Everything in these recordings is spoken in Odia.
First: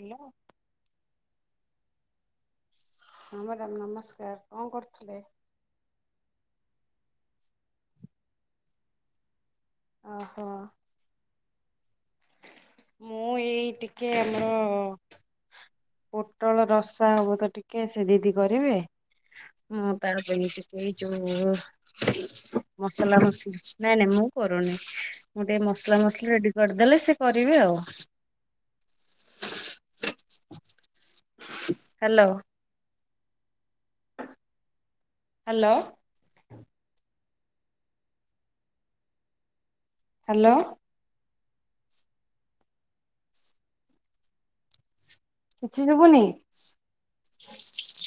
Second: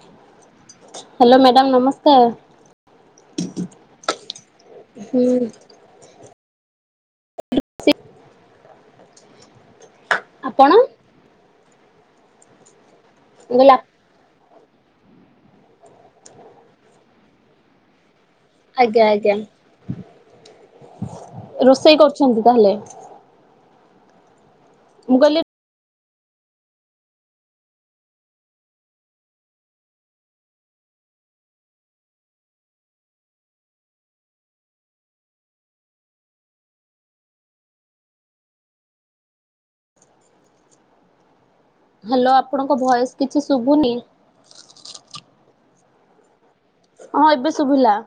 ହ୍ୟାଲୋ ହାଲୋ ମ୍ୟାଡ଼ାମ ନମସ୍କାର। ହଁ ମ୍ୟାଡ଼ାମ ନମସ୍କାର କଣ କରୁଥିଲେ? ହୁଁ [unintelligible] ଓହୋ ଆପଣ ମୁଁ ଏଇ ଗୁଲାପ ଟିକେ ଆମର ପୋଟଳ ରସା ହବ, ତ ଟିକେ ସେ ଦିଦି କରିବେ! ଆଜ୍ଞା ଆଜ୍ଞା। ମୁଁ ତା ପାଇଁ ଟିକେ ଯୋଉ ରୋଷେଇ କରୁଛନ୍ତି ତାହେଲେ ମସଲା ମସଲି! ନାଇଁ ନାଇଁ ମୁଁ କରୁନି। ମୁଁ କହିଲି ସେ ମସଲା ମସଲି ରେଡି କରିଦେଲେ। ସେ କରିବେ ଆଉ ହାଲୋ ହାଲୋ ହାଲୋ ହାଲୋ ଆପଣଙ୍କ ଭଏସ୍‌ କିଛି ଶୁବୁନି? କିଛି ଶୁବୁନି? ହଁ ଏବେ ଶୁଭିଲା।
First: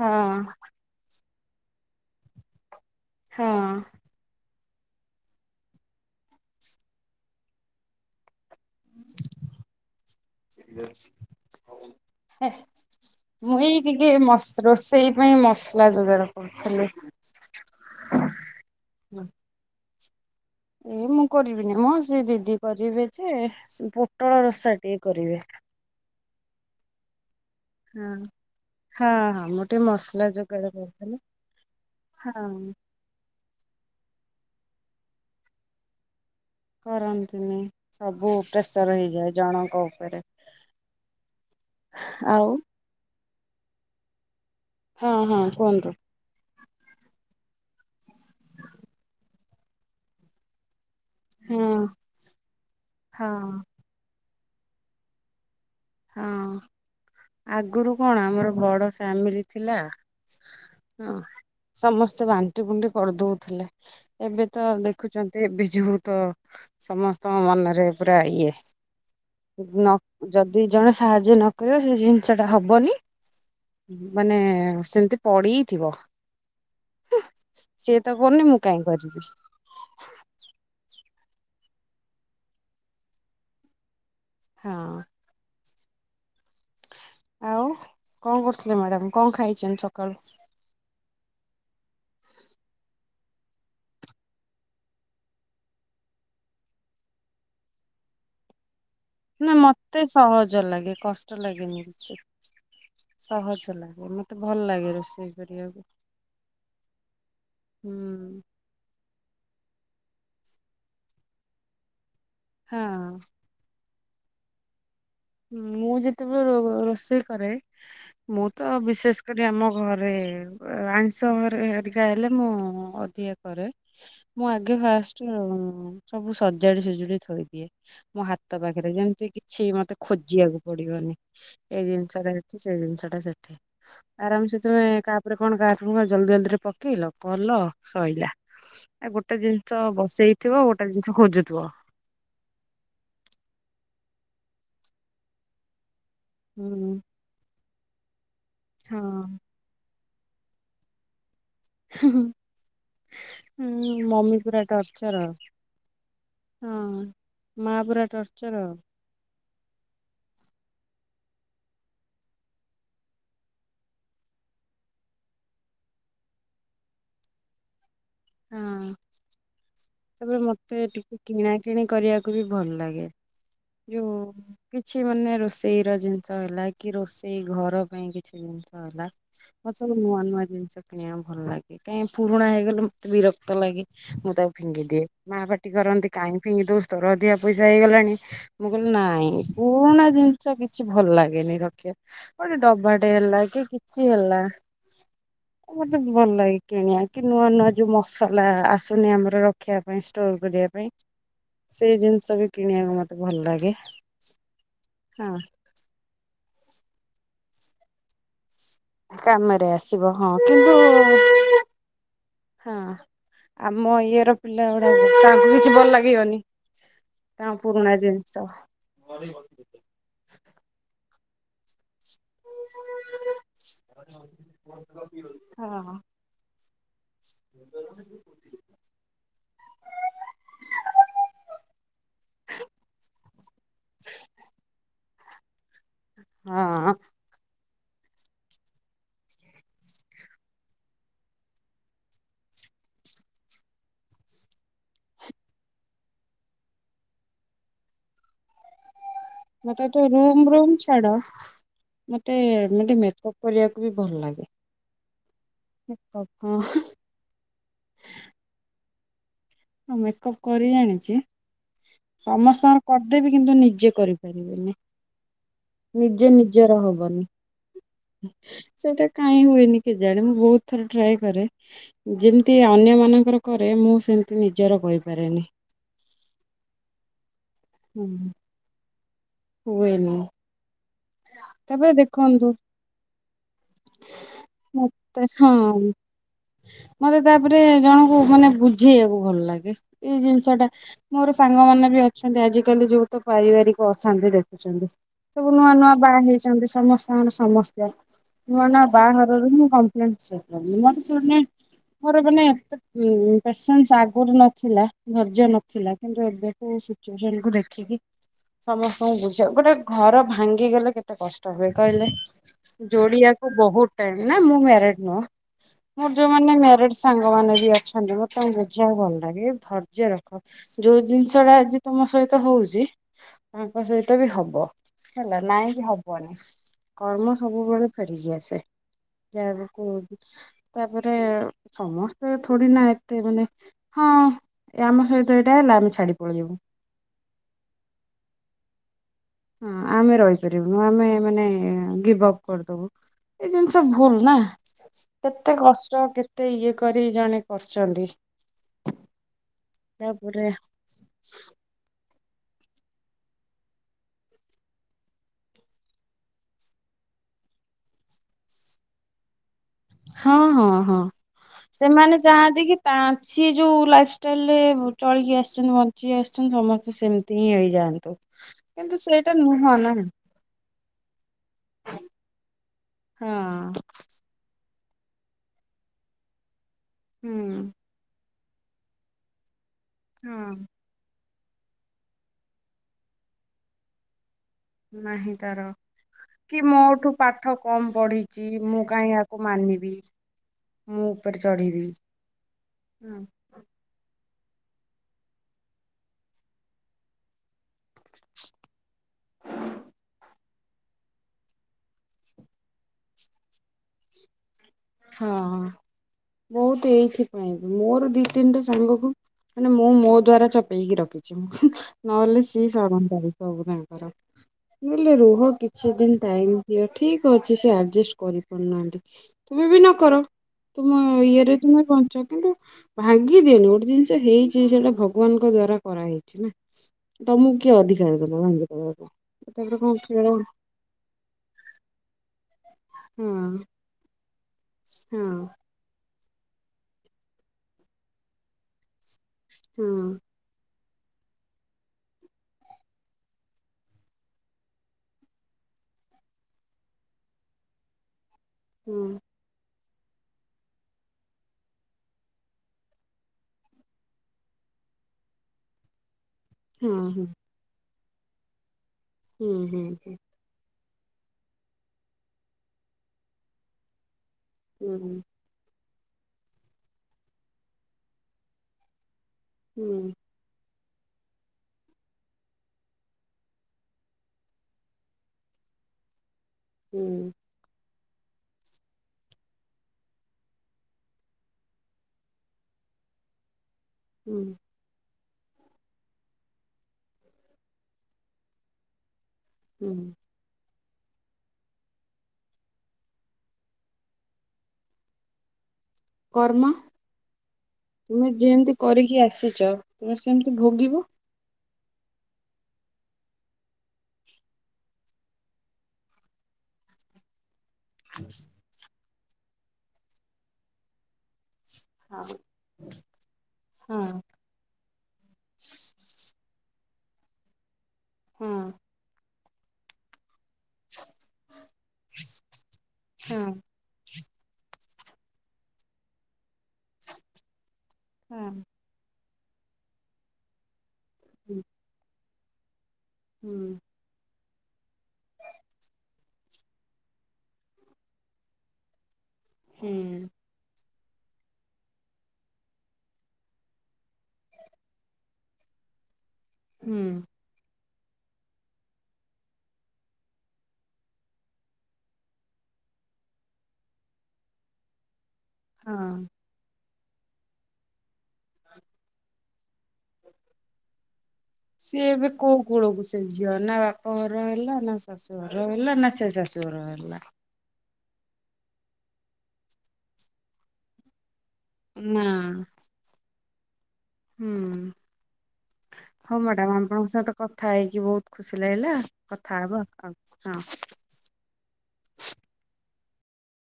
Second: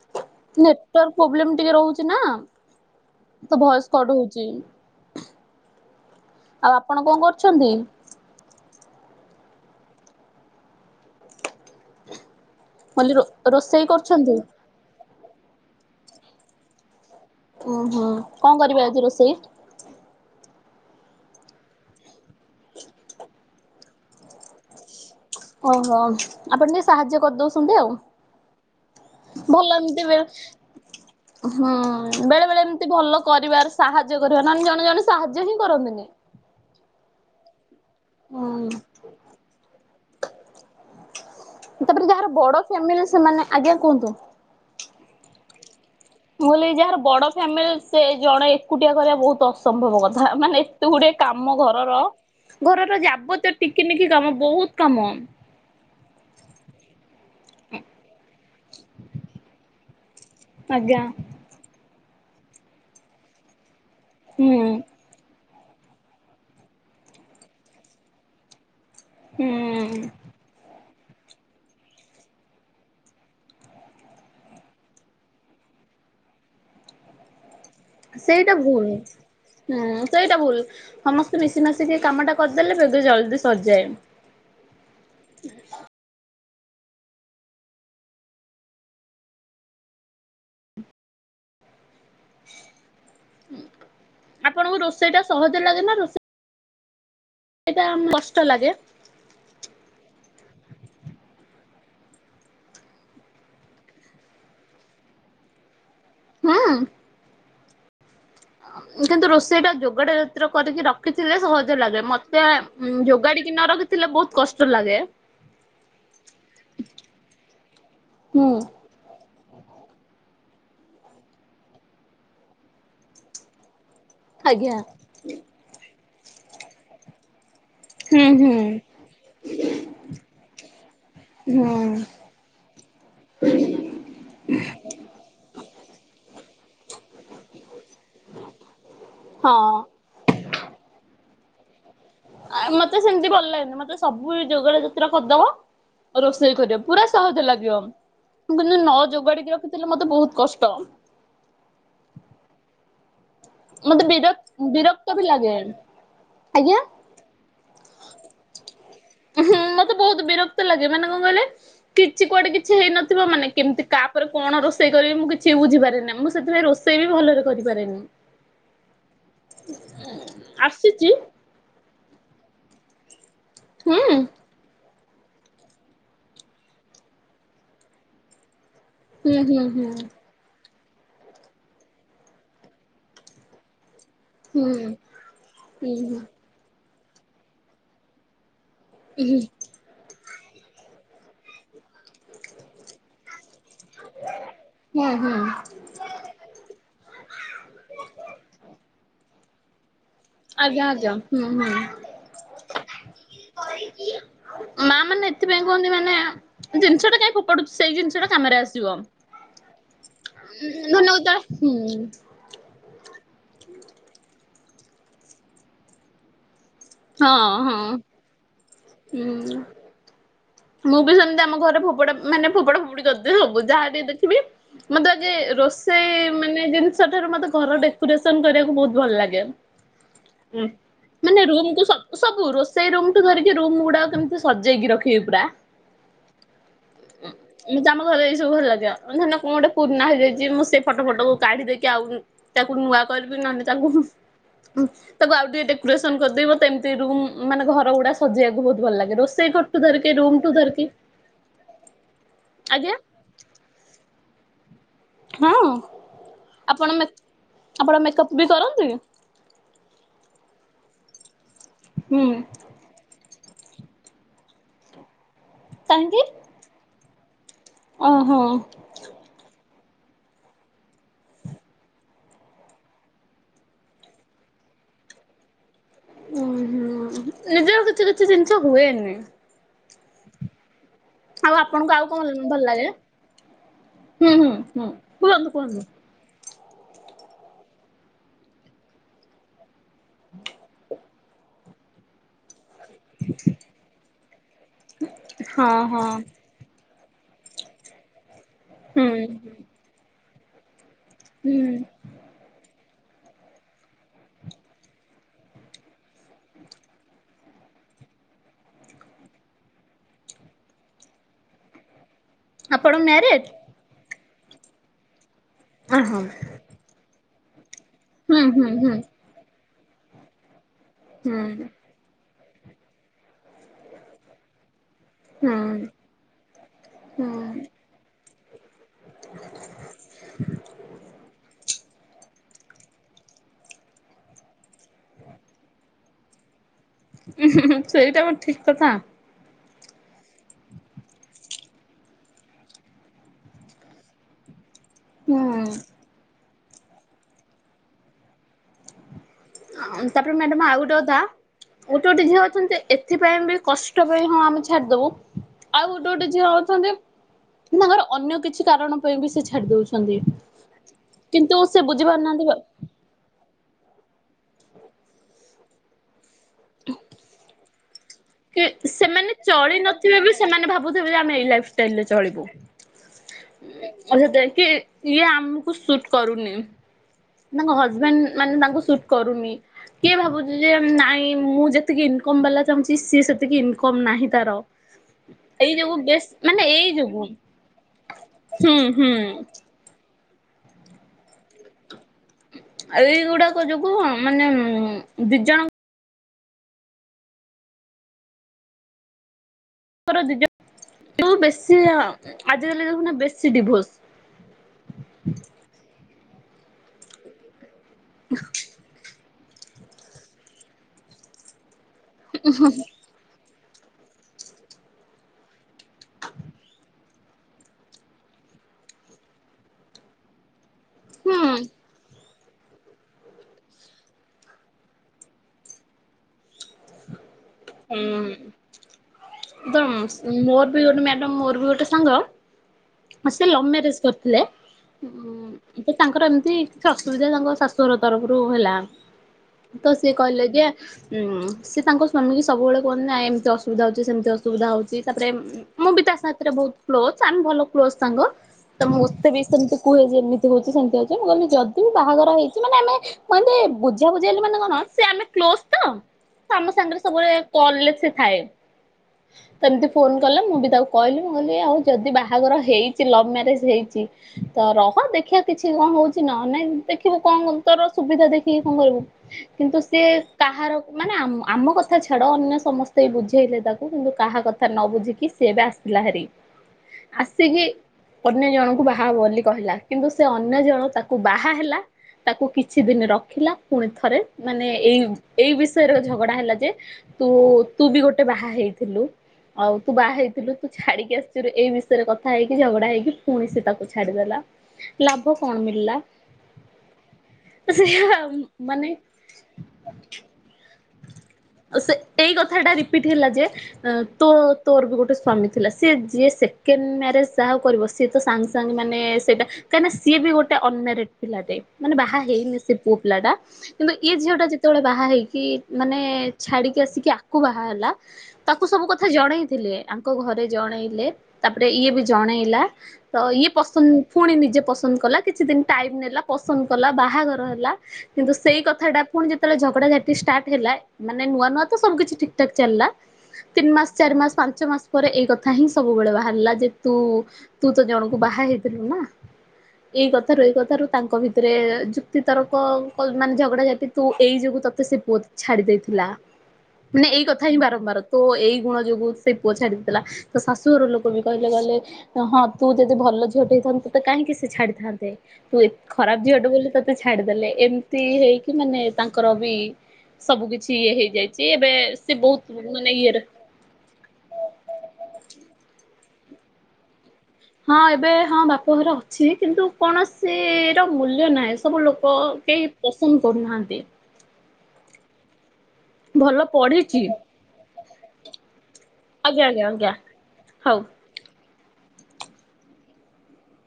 ହଁ। ନେଟୱାର୍କ ପ୍ରୋବ୍ଲେମ ଟିକେ ରହୁଚିନା, ହଁ ତ ଭଏସ କଡ ହୋଉଛି। ଆଉ ଆପଣ କଣ କରୁଛନ୍ତି? [unintelligible] ହେ ମୁଁ କହିଲି ରୋ ମୁଁ ରୋଷେଇ ଟିକେ କରୁଛନ୍ତି ମସ୍ ରୋଷେଇ ପାଇଁ ମସଲା ଯୋଗାଡ କରୁଥିଲି। ଓ ହୋ, କଣ କରିବେ ଆଜି ରୋଷେଇ? ଏ ମୁଁ କରିବିନି ମୋ ସେ ଦିଦି କରିବେ। ଯେ ପୋଟଳ ରଷା ଟିକେ କରିବେ। ଓହୋ ଆପଣ ଟିକେ ସାହାଯ୍ୟ କରିଦଉଛନ୍ତି ଆଉ ହଁ ହଁ ମୁଁ ଭଲ ଟିକେ ଏମିତି ହୁଏ। ମସଲା ଯୋଗାଡ଼ କରିଥିଲି ହଁ ବେଳେ ବେଳେ ହଁ ଏମିତି ଭଲ କରିବାର ସାହାଯ୍ୟ କରିବା ନହେଲେ ଜଣେ ଜଣେ ସାହାଯ୍ୟ ହିଁ କରନ୍ତିନି। କରନ୍ତି ନି। ସବୁ ହୁଁ। ପ୍ରେସର ହେଇଯାଏ। ଜଣଙ୍କ ଉପରେ ଆଉ। କେମନ ସେମାନେ- ଆଜ୍ଞା କୁହନ୍ତୁ। ହଁ ହଁ କୁହନ୍ତୁ। ମୁଁ କହିଲି ଯାହାର ବଡ ଫ୍ୟାମିଲି ସେ ଜଣେ ଏକୁଟିଆ କରିବା ବହୁତ ଅସମ୍ଭବ କଥା ମାନେ ଏତେ ଗୁଡେ କାମ ହଁ। ଘରର ଘରର ଯାବ ହଁ ତ ଟିକି ନିକି କାମ ବହୁତ କାମ ହଁ ଆଗରୁ କଣ ଆମର ବଡ ଫ୍ୟାମିଲି ଥିଲା। ଆଜ୍ଞା ଉଃ ସମସ୍ତେ ବାଣ୍ଟି କୁଣ୍ଟି କରିଦଉଥିଲେ। ଏବେ ହୁଁ ତ ଦେ ଦେଖୁଛନ୍ତି। ବିଜୁ ତ ସମସ୍ତଙ୍କ ମନରେ ପୁରା ଇଏ ହୁଁ। ନ ଯଦି ଜଣେ ସାହାଯ୍ୟ ନ କରିବ। ସେ ଜିନିଷ ଟା ହବନି। ମାନେ ସେମିତି ପଡିଥିବ। [unintelligible] ସିଏ ତ କରନି। ସେଇଟା ମୁଁ ଭୁଲ କାହିଁ କରିବି। ହୁଁ ସେଇଟା ଭୁଲ ସମସ୍ତେ ମିଶି ମାଶିକି କାମ ଟା କରିଦେଲେ। ବେଗେ ଜଲଦି ସରିଯାଏ। ହଁ। ଆଉ କଣ କରୁଥିଲେ। ମ୍ୟାଡ଼ାମ କଣ ଖାଇଛନ୍ତି ସକାଳୁ? ହଁ ଆପଣଙ୍କୁ ରୋଷେଇ ଟା ସହଜ ଲାଗେ ନା ରୋଷେଇ ଏଇଟା ଆମ କଷ୍ଟ ଲାଗେ। ନା ମତେ ସହଜ ଲାଗେ କଷ୍ଟ ଲାଗେନି। କିଛି। ସହଜ ଲାଗେ ମତେ ଭଲ ଲାଗେ ରୋଷେଇ କରିବାକୁ। ହଁ। ହୁଁ। କିନ୍ତୁ ରୋଷେଇ ଟା ଯୋଗାଡ଼ ଯତ୍ନ କରିକି ରଖିଥିଲେ। ସହଜ ଲାଗେ ମତେ ହଁ ଉଁ ଯୋଗାଢିକି କିନ ରଖିଥିଲେ ବହୁତ କଷ୍ଟ ଲାଗେ। ହଁ ମୁଁ ଯେତେବେଳେ ରୋ ରୋଷେଇ କରେ ହୁଁ ମୁଁ ତ ବିଶେଷ କରି ଆମ ଘରେ ଆଇଁଷ ହେରିକା ହେଲେ ମୁଁ ଅଧିକା କରେ। ମୁଁ ଆଜ୍ଞା। ଆଗେ ଫାଷ୍ଟ ସବୁ ସଜାଡି ସଜୁଡି ଥୋଇଦିଏ। ମୋ ହୁଁ ହୁଁ ହାତ ପାଖରେ ଯେମିତି କିଛି ମତେ ଖୋଜିବାକୁ ପଡିବନି ହୁଁ ଏଇ ଜିନିଷରେ ସେଇ ଜିନିଷ ଟା ସେଠି ଆରାମସେ ତୁମେ କାପରେ କଣ କାହା ଜଲଦି ଜଲଦିରେ ପକେଇଲ କଲ ଶଇଲା। ଆ ଗୋଟେ ହଁ। ଜିନିଷ ବସେଇଥିବ ଆଉ ଗୋଟେ ଜିନିଷ ଖୋଜୁଥିବ। ଆ ମତେ ସେମିତି ଭଲ ଲାଗେନି ମତେ ସବୁ ଯୋଗ ଜତରେ କରିଦବ ରୋଷେଇ ହୁଁ କରିବ ପୁରା ସହଜ ଲାଗିବ ମୁ କିନ୍ ନ ହଁ ଯୋଗାଡିକି ରଖିଥିଲେ ମତେ ବହୁତ କଷ୍ଟ। ହୁଁ ହୁଁ। ହୁଁ ମତେ ବିର ମମି ପୁରା ବିରକ୍ତ ବି ଟର୍ଚର ଲାଗେ। ଆଜ୍ଞା। ହଁ। ମା ପୁରା ଟର୍ଚର ଆଉ। ହୁଁ ମତେ ବହୁତ ବିରକ୍ତ ଲାଗେ ମାନେ କଣ କହିଲେ କିଛି କୁଆଡେ କିଛି ହେଇନଥିବ ମାନେ କେମିତି କାପରେ କଣ ରୋଷେଇ କରିବି ମୁଁ କିଛି ବୁଝିପାରି ମୁଁ ସେଥିପାଇଁ ରୋଷ ସେ ବି ଭଲରେ କରିପାରେନି। ହଁ ତାପରେ ମତେ ଆସିଛି ଟିକେ କିଣା କିଣି କରିବାକୁ ବି ଭଲ ଲାଗେ ହୁଁ ଯଉ କିଛି ମାନେ ରୋଷେଇ ର ଜିନିଷ ହେଲା କି ରୋଷେଇ ଘର ପାଇଁ କିଛି ଜିନିଷ ହେଲା ହୁଁ ହୁଁ ମତେ ହୁଁ ସବୁ ନୂଆ ନୂଆ ଜିନିଷ କିଣିବା ଭଲ ଲାଗେ କାଇଁ ପୁରୁଣା ହେଇଗଲେ ତେ ବିରକ୍ତ ଲାଗି ମୁଁ ତାକୁ ହୁଁ ହୁଁ ଫିଙ୍ଗି ଦିଏ ମା ପାଟି ହୁଁ କରନ୍ତି ହୁଁ କାହିଁକି ପିଙ୍ଗି ଦଉଚୁ ତୋର ଅଧିକା ପଇସା ହେଇଗଲାଣି ମୁଁ କହିଲି ନାଇଁ ହୁଁ ପୁରୁଣା ଜିନିଷ କିଛି ଭଲ ଲାଗେନି ରଖିବା ଗୋଟେ ଡବାଟେ ହେଲା କି କିଛି ହେଲା ହୁଁ ହୁଁ। ମୋତେ ଭଲ ଲାଗେ କିଣିବା କି ନୂଆ ନୂଆ ଯୋଉ ମସଲା ଆସୁନି ଆମର ରଖିବା ପାଇଁ ଷ୍ଟୋର କରିବା ଆଜ୍ଞା ପାଇଁ ଆଜ୍ଞା ହୁଁ ହୁଁ ସେଇ ଜିନିଷ ବି କିଣିବାକୁ ମତେ ଭଲ ଲାଗେ। ମା ମାନେ ହଁ। ଏଥିପାଇଁ କହନ୍ତି ମାନେ ଜିନିଷ ଟା କାଇହିଁ ଫୋପାଡୁଚୁ ସେଇ ଜିନିଷ ଟା କାମରେ ଆସ କାମରେ ଆସିବ ହଁ କିନ୍ତୁ ଧରିନିଅ କେତେବେଳେ ହୁଁ ହଁ ଆମ ଇଏ ର ପିଲା ଗୁଡା ତାଙ୍କୁ କିଛି ଭଲ ଲାଗିବନି। ତାଙ୍କୁ ହଁ ହଁ ପୁରୁଣା ଜିନିଷ। ହୁଁ ମୁଁ ବି ସେମିତି ଆମ ଘରେ ଫୋପଡା ମାନେ ଫୋପୋଡା ଫୋପିଡି କରଦିଏ ସବୁ ଯାହା ଟିକେ ଦେଖିବି ମତେ ଆଗେ ହଁ ରୋଷେଇ ମାନେ ଜିନିଷ ସେଠାରୁ ମତେ ଘର ଡେକୋରେସନ୍ କରିବାକୁ ବହୁତ ଭଲ ଲାଗେ। ମାନେ ରୁମ୍ କୁ ସବ ସବୁ ରୋଷେଇ ରୁମ୍ ଟୁ ଧରିକି ରୁମ୍ ଗୁଡା କେମିତି ସଜେଇକି ରଖିବି ପୁରା। ହଁ। ମୁଁ ତ ଆମ ଘରେ ଏଇ ସବୁ ଭଲ ଲାଗିବ ଧର ନିଅ କଣ ଗୋଟ ପୁଣା ହେଇଯାଇଚି ମୁଁ ସେ ଫଟ ଫଟ କୁ କାଢିଦେଇକି ଆଉ ତାକୁ ନୂଆ କରବିି ନହେଲେ ତାକୁ ଉଁ ତାକୁ ଆଉ ଟିକେ ଡେକୋରେସନ କରିଦେବି ମତେ ଏମିତି ରୁମ୍ ମାନେ ଘର ଗୁଡା ସଜେଇବାକୁ ବହୁତ ଭଲ ଲାଗେ ରୋସ୍ ସେଇ ଘର ଠୁ ଧରିକ ରୁମ୍ ରୋମ୍ ଛାଡ ମତେ ଆଜ୍ଞା ମତେ ମେକଅପ୍ କରିବାକୁ ବି ଭଲ ଲାଗେ। ହଁ ମେକଅପ ଆପଣ ମେ ଆପଣ ମେକଅପ୍ ବି କରନ୍ତି? ହଁ ମେକଅପ୍ କରି ଯାଣିଚି ସମସ୍ତଙ୍କ କରିଦେବି କିନ୍ତୁ ନିଜେ କରିପାରିବିନି କାହିଁକି? ନିଜେ ନିଜର ହବନି। ଓହୋ ସେଟା କାଇଁ ହୁଏନି କେଜାଣି ମୁଁ ବହୁତ ଥର ଟ୍ରାଏ କରେ ଯେମିତି ଅନ୍ୟ ମାନଙ୍କର କରେ ମୁଁ ସେମିତି ନିଜର କରିପାରେନି। ଓ ହୋ ନିଜର ହୁଁ କିଛି କିଛି ଜିନିଷ ହୁଏନି। ହୁଏନି। ଆଉ ତାପରେ ଆପଣଙ୍କୁ ଆଉ କଣ ଦେଖନ୍ତୁ ଭଲ ଲାଗେ? ହୁଁ ହୁଁ ହୁଁ ମତେ କୁହନ୍ତୁ ହଁ। କୁହନ୍ତୁ। ମତେ ତାପରେ ଜଣଙ୍କୁ ମାନେ ବୁଝେଇବାକୁ ଭଲ ଲାଗେ ଏଇ ଜିନିଷ ଟା ମୋର ସାଙ୍ଗମାନେ ବି ଅଛନ୍ତି ଆଜିକାଲି ଯୋଉ ତ ପାରିବାରିକ ଅଶାନ୍ତି ଦେଖୁଚନ୍ତି ସବୁ ନୂଆ ହଁ ନୂଆ ହଁ ଚନ୍ତି ସମସ୍ତଙ୍କର ସମସ୍ୟ ନୂଆ ନୂଆ ହୁଁ ବାହାଘରରୁ ହିଁ ମୁଁ କମ୍ପ୍ଲେନ୍ ସ [unintelligible] ହୁଁ ମୋର ମାନେ ଏତେ ପେସେନ୍ସ ଆଗରୁ ନଥିଲା ଧୈର୍ଯ୍ୟ ନଥିଲା କିନ୍ତୁ ଏବେ କୁ ଯେନ କୁ ଦେଖିକି ସମସ୍ତଙ୍କୁ ବୁଝ ଗୋଟେ ଘର ଭାଙ୍ଗିଗଲେ କେତେ କଷ୍ଟ ହୁଏ କହିଲେ ଆପଣ ମ୍ୟାରେଡ୍? ଯୋଡିବାକୁ ବହୁତ ଟାଇ ନା ମୁଁ ମ୍ୟାରଡ୍ ନୁହଁ। ଅ ମୋର ହଁ ଯୋଉମାନେ ମ୍ୟାରଡ୍ ସାଙ୍ଗ ମାନ ବି ଅଛନ୍ତି ମତେ ହୁଁ ତାଙ୍କୁ ହୁଁ ବୁଝିବାକୁ ହୁଁ ଭଲ ଲାଗେ ଏ ଧୈର୍ଯ୍ୟ ରଖ। ଯୋଉ ଜିନିଷ ହୁଁ ଟା ହୁଁ। ଆଜି ତମ ସହିତ ହଉଚି ତାଙ୍କ ସହିତ ବି ହବ। ହେଲା ନାଇଁ ହୁଁ କି ହବନି କର୍ମ ସବୁବେଳେ ଫେରିକି ଆସେ। ଯାହାକୁ କୁହନ୍ତି ତାପରେ ସମସ୍ତେ ଥୋଡି ନା ଏତେ ମାନେ ହଁ ଆମ ସହିତ ଏଇଟା ହେଲା ଆମେ ଛାଡି ପଳେଇଯିବୁ। ସେଇଟା କଣ ଠିକ କଥା। ହଁ ଆମେ ରହିପାରିବୁନୁ ଆମେ ମାନେ ଡିଭ ଅପ୍ କରିଦବୁ। ଏଇ ଜିନିଷ ଭୁଲ ନା। କେତେ ହୁଁ। କଷ୍ଟ କେତେ ଇଏ କରି ଜଣେ କରିଛନ୍ତି। ତା ପରେ ତାପରେ ମ୍ୟାଡମ ଆଉ ଗୋଟେ କଥା ଗୋଟେ ଗୋଟେ ଝିଅ ଅଛନ୍ତି ଏଥିପାଇଁ ବି କଷ୍ଟ ପାଇଁ ହଁ ଆମେ ଛାଡିଦବୁ। ଆଉ ଗୋଟେ ଗୋଟେ ଯିଏ ଅଛନ୍ତି ତାଙ୍କର ଅନ୍ୟ କିଛି କାରଣ ପାଇଁ ବି ସେ ଛାଡି ଦଉଛନ୍ତି। ହଁ ହଁ ହଁ କିନ୍ତୁ ସେ ବୁଝି ସେମାନେ ପାରୁନାହାନ୍ତି ଯାଆନ୍ତି କି ତା ସିଏ ଯୋଉ ଲାଇଫଷ୍ଟାଇଲରେ ଚଳିକି ଆସିଛନ୍ତି ମ ି ଆସୁଛନ୍ତି ସମସ୍ତେ ସେମିତି ହିଁ ହେଇଯାଆନ୍ତୁ। କି କିନ୍ତୁ ସେଇଟା ସେମାନେ ନୁହଁ ଚଳି ନା ହଁ ନଥିବେ ବି ସେମାନେ ଭାବୁଥିବେ ଯେ ଆମେ ଏଇ ଲାଇଫଷ୍ଟାଇଲରେ ଚଳିବୁ। [unintelligible] ଇଏ ଆମକୁ ସୁଟ୍ କରୁନି। ହୁଁ। ତାଙ୍କ ହଜବେଣ୍ଡ ମାନେ ତାଙ୍କୁ ସୁଟ୍ କରୁନି କିଏ ଭାବୁଛି ହଁ ଯେ ନାଇଁ। ମୁଁ ଯେତିକି ଇନକମ୍ ବାଲା ଚାହୁଁଛି ସିଏ ସେତିକି ଇନକମ୍ ନାହିଁ ତାର। ନାହିଁ ତାର। ଏଇ ଯୋଗୁ ବେଶ କି ମାନେ ମୋ ଏଇ ଠୁ ଯୋଗୁ ପାଠ କମ ପଢିଛି ହୁଁ ମୁଁ କାହିଁ ହୁଁ। ଏହାକୁ ମାନିବି। ମୁଁ ଉପରେ ଚଢିବି। ଏଇଗୁଡାକ ଯୋଗୁ ମାନେ ଦି ଜଣ [unintelligible] ବେଶୀ ଆଜିକାଲି ଦେଖୁ ନ ବେଶୀ ଡିଭୋର୍ସ। ହଁ ବହୁ ତ ଏଇଥିପାଇଁ ବି ମୋର ଦି ତିନିଟା ସାଙ୍ଗକୁ ମାନେ ମୁଁ ମୋ ଦ୍ଵାରା ଚପେଇକି ରଖିଛି ନହେଲେ ସିଏ ସଡ଼ନ୍ତା ସବୁ ତାଙ୍କର। ବୋଇଲେ ରୁହ କିଛି ଦିନ ଟାଇମ ଦିଅ ଠିକ ଅଛି ସେ ଆଡଜଷ୍ଟ କରିପାରୁନାହାନ୍ତି। ତୁମେ ବି ନ କର ତୁମ ହୁଁ ଇଏରେ ତମେ ବଞ୍ଚ କିନ୍ତୁ ଭାଙ୍ଗି ଦିଅନୁ ଗୋଟେ ଜିନିଷ ହେଇଛି ସେଟା ଭଗବାନଙ୍କ ଦ୍ଵାରା କରାହେଇଛି ନା। ତମକୁ କିଏ ଅଧିକାର ଦେଲେ ଭାଙ୍ଗି ଦେବା। ତ [unintelligible] ମୋର। ଗୋଟେ ମ୍ୟାଡମ ମୋର ବି ଗୋଟେ ହଁ ସାଙ୍ଗ ସେ ଲଭ ମ୍ୟାରେଜ କରିଥିଲେ। ହଁ ଏ ତାଙ୍କର ଏମିତି କିଛି ଅସୁବିଧା ତାଙ୍କ ଶାଶୁ ଘର ତରଫରୁ ହେଲା। ହଁ ତ ସିଏ କହିଲେ ଯେ ଉଁ ସେ ତାଙ୍କ ସ୍ଵାମୀ କି ସବୁବେଳେ କହନ୍ତି ନା ଏମିତି ଅସୁବିଧା ହଉଛି। ସେମିତି ଅସୁବିଧା ହଉଛି ତା ମୁଁ ବି ତା ସାଥିରେ ବହୁତ କ୍ଲୋଜ ଆ ଭଲ କ୍ଲୋଜ ସାଙ୍ଗ। ତ ମୁ ହଁ ମତେ ବି ସେମିତି କୁହେ ଯେ ଏମିତି ହଉଛି ସେମିତି ହଉଛି ମୁଁ କହିଲି ଯଦି ବି ବାହାଘର ହେଇଛି ମାନେ ଆମେ ମାନେ ବୁଝା ବୁଝେଇଲେ ମାନେ କଣ ସେ ଆମେ କ୍ଲୋଜ ତ। ଆମ ହଁ ସାଙ୍ଗରେ ହଁ। ସବୁବେଳେ କଲରେ ସେ ଥାଏ ହୁଁ ହୁଁ ସେମିତି ଫୋନ କଲେ ମୁଁ ବି ତାକୁ କହିଲି ମୁଁ କହିଲି ଆଉ ଯଦି ବାହାଘର ହେଇଛି ଲଭ ମ୍ୟାରେଜ ହେଇଛି ତ ରହ ହୁଁ ଦେଖିବା। କିଛି କଣ ହଉଛି ନା ନାଇଁ ଦେଖିବୁ କଣ ତୋର ସୁବିଧା ଦେଖିକି କଣ କରିବୁ କିନ୍ତୁ ହୁଁ ସିଏ କାହାର ମାନେ ଆମ କଥା ଛାଡ ଅନ୍ୟ ସମସ୍ତେ ବୁଝେଇଲେ ତାକୁ। କିନ୍ତୁ କାହା କଥା ନ ବୁଝିକି ସିଏ ଏବେ ଆସିଲା ହେରି ହୁଁ ଆସିକି ଅନ୍ୟ ଜଣଙ୍କୁ ବାହା ହବ ବୋଲି କହିଲା କିନ୍ତୁ ସେ ଅନ୍ୟ ଜଣ ତାକୁ ବାହା ହେଲା। ତାକୁ କିଛି ଦିନ ରଖିଲା ପୁଣି ଥ ଥରେ ହୁଁ ମାନେ ଏଇ ଏଇ ବିଷୟରେ ଝଗଡା ହେଲା ଯେ ତୁ ତୁ ବି ଗୋଟେ ବାହା ହେଇ ଥିଲୁ ଆଉ ହୁଁ। ତୁ ବାହା ହେଇଥିଲୁ। ତୁ ଛାଡିକି ଆସିଥିଲୁ ଏଇ ବିଷୟରେ କଥା ହେଇକି ଝଗଡା ହେଇକି ପୁଣି ସେ ତାକୁ ଛାଡିଦେଲା। ଲାଭ କଣ ମିିଳିଲା। କର୍ମ ତୁମେ ଯେମିତି ମାନେ କରିକି ଆସିଛ ତୁମେ ସେମିତି ଭୋଗିବ। ସେ ସେଇ କଥାଟା ରିପିଟ୍ ହେଲା ଯେ ତୋ ତୋର ବି ଗୋଟେ ସ୍ଵାମୀ ଥିଲା ସି ଯିଏ ସେକେଣ୍ଡ ମ୍ୟାରେଜ ଯାହା କରିବ ସିଏ ତ ସାଙ୍ଗ। ମାନେ ସେଇଟା କାଁକି ସିଏ ବି ଗୋଟେ ଅନମାରଡ ପିଲ ଯେ ମାନେ ବାହା ହଁ ହେଇନି ସେ ପୁଅ ପିଲା ଟା କିନ୍ତୁ ହଁ ଏଇ ଝିଅଟା ଯେ ଯେତେବେଳେ ବାହା ହେଇକି ମାନେ ଛାଡିକି ଆସିକି ଆକୁ ବାହା ହେଲା ତାକୁ ହଁ ସବୁ କଥା ଜଣେଇଥିଲେ ଙ୍କ ଘରେ ଜଣେଇଲେ ତାପରେ ଇଏ ବି ଜଣେଇଲା ତ ଇଏ ହଁ। ପସନ୍ଦ ପୁଣି ନିଜେ ପସନ୍ଦ କଲା କିଛି ଦିନ ଟାଇମ ନେଲା ପସନ୍ଦ କଲା ବାହାଘର ହେଲା କିନ୍ତୁ ସେଇ ହଁ କଥା ଟା ପୁଣି ଯେତେବେଳେ ଝଗଡାଝାଟି ଷ୍ଟାର୍ଟ ହେଲା ମାନେ ନୂଆ ନୂଆ ତ ସବୁ କିଛି ଠିକ୍ ଠାକ୍ ଚାଲିଲା ହୁଁ ତିନି ମାସ ଚାରି ମାସ ପାଞ୍ଚ ମାସ ପରେ ଏଇ କଥା ହିଁ ସବୁବେଳେ ବାହାରିଲା ଯେତୁ ତୁ ତ ଜଣକୁ ବାହା ହେଇଥିଲୁ ନା ହୁଁ ଏଇ କଥାରୁ ଏଇ କଥାରୁ ତାଙ୍କ ଭିତରେ ଯୁକ୍ତି ତର୍କ ମାନେ ଝଗଡ଼ାଝାଟି ତୁ ଏଇ ଯୋଗୁଁ ତୋତେ ସେ ପୁଅ ଛାଡ଼ି ଦେଇଥିଲା ହ ମାନେ ଏଇ କଥା ହିଁ ବାର ବାର ତୋ ଏଇ ଗୁଣ ଯୋଗୁ ସେ ପୁଅ ଛାଡି ଦେଇଥିଲା ତ ଶାଶୁଘର ଲୋକ ବି କହିଲେ କହିଲେ ହଁ ତୁ ଯଦି ଭଲ ଝିଅଟେ ହେଇଥାନ୍ତେୁ ତତେ କାହିଁକି ସେ ଛାଡିଥାନ୍ତେ ହୁଏ ତୁ ହଁ। ଖରାପ ଝିଅଟେ ବୋଲି ତତେ ଛାଡିଦେଲେ ଏମିତି ହେଇକି ମାନେ ତାଙ୍କର ବି ସବୁ କିଛି ଇଏ ହେଇଯାଇଛି ଏବେ ସିଏ ସେ ଏବେ ବହୁତ କୋଉ ମାନେ କୂଳକୁ ସେ ଇଏରେ ଝିଅ ନା ବାପ ଘର ହେଲା ନା ଶାଶୁ ଘର ହେଲା ନା ସେ ଶାଶୁ ଘର ହେଲା ହଁ ଏବେ ହଁ ବାପଘର ଅଛି କିନ୍ତୁ କୌଣସି ର ମୂଲ୍ୟ ନାହିଁ ସବୁ ଲୋକ ନା କେହି ପସନ୍ଦ କରୁନାହାନ୍ତି ହୁଁ ହଉ ଭଲ ମ୍ୟାଡାମ ପଢିଛି ଆପଣଙ୍କ ସହିତ କଥା ହେଇକି ବହୁତ ଖୁସି ଲାଗିଲା ଆଜ୍ଞା କଥା ଆଜ୍ଞା ହବ ଆଜ୍ଞା ଆଉ ହଉ। ହଁ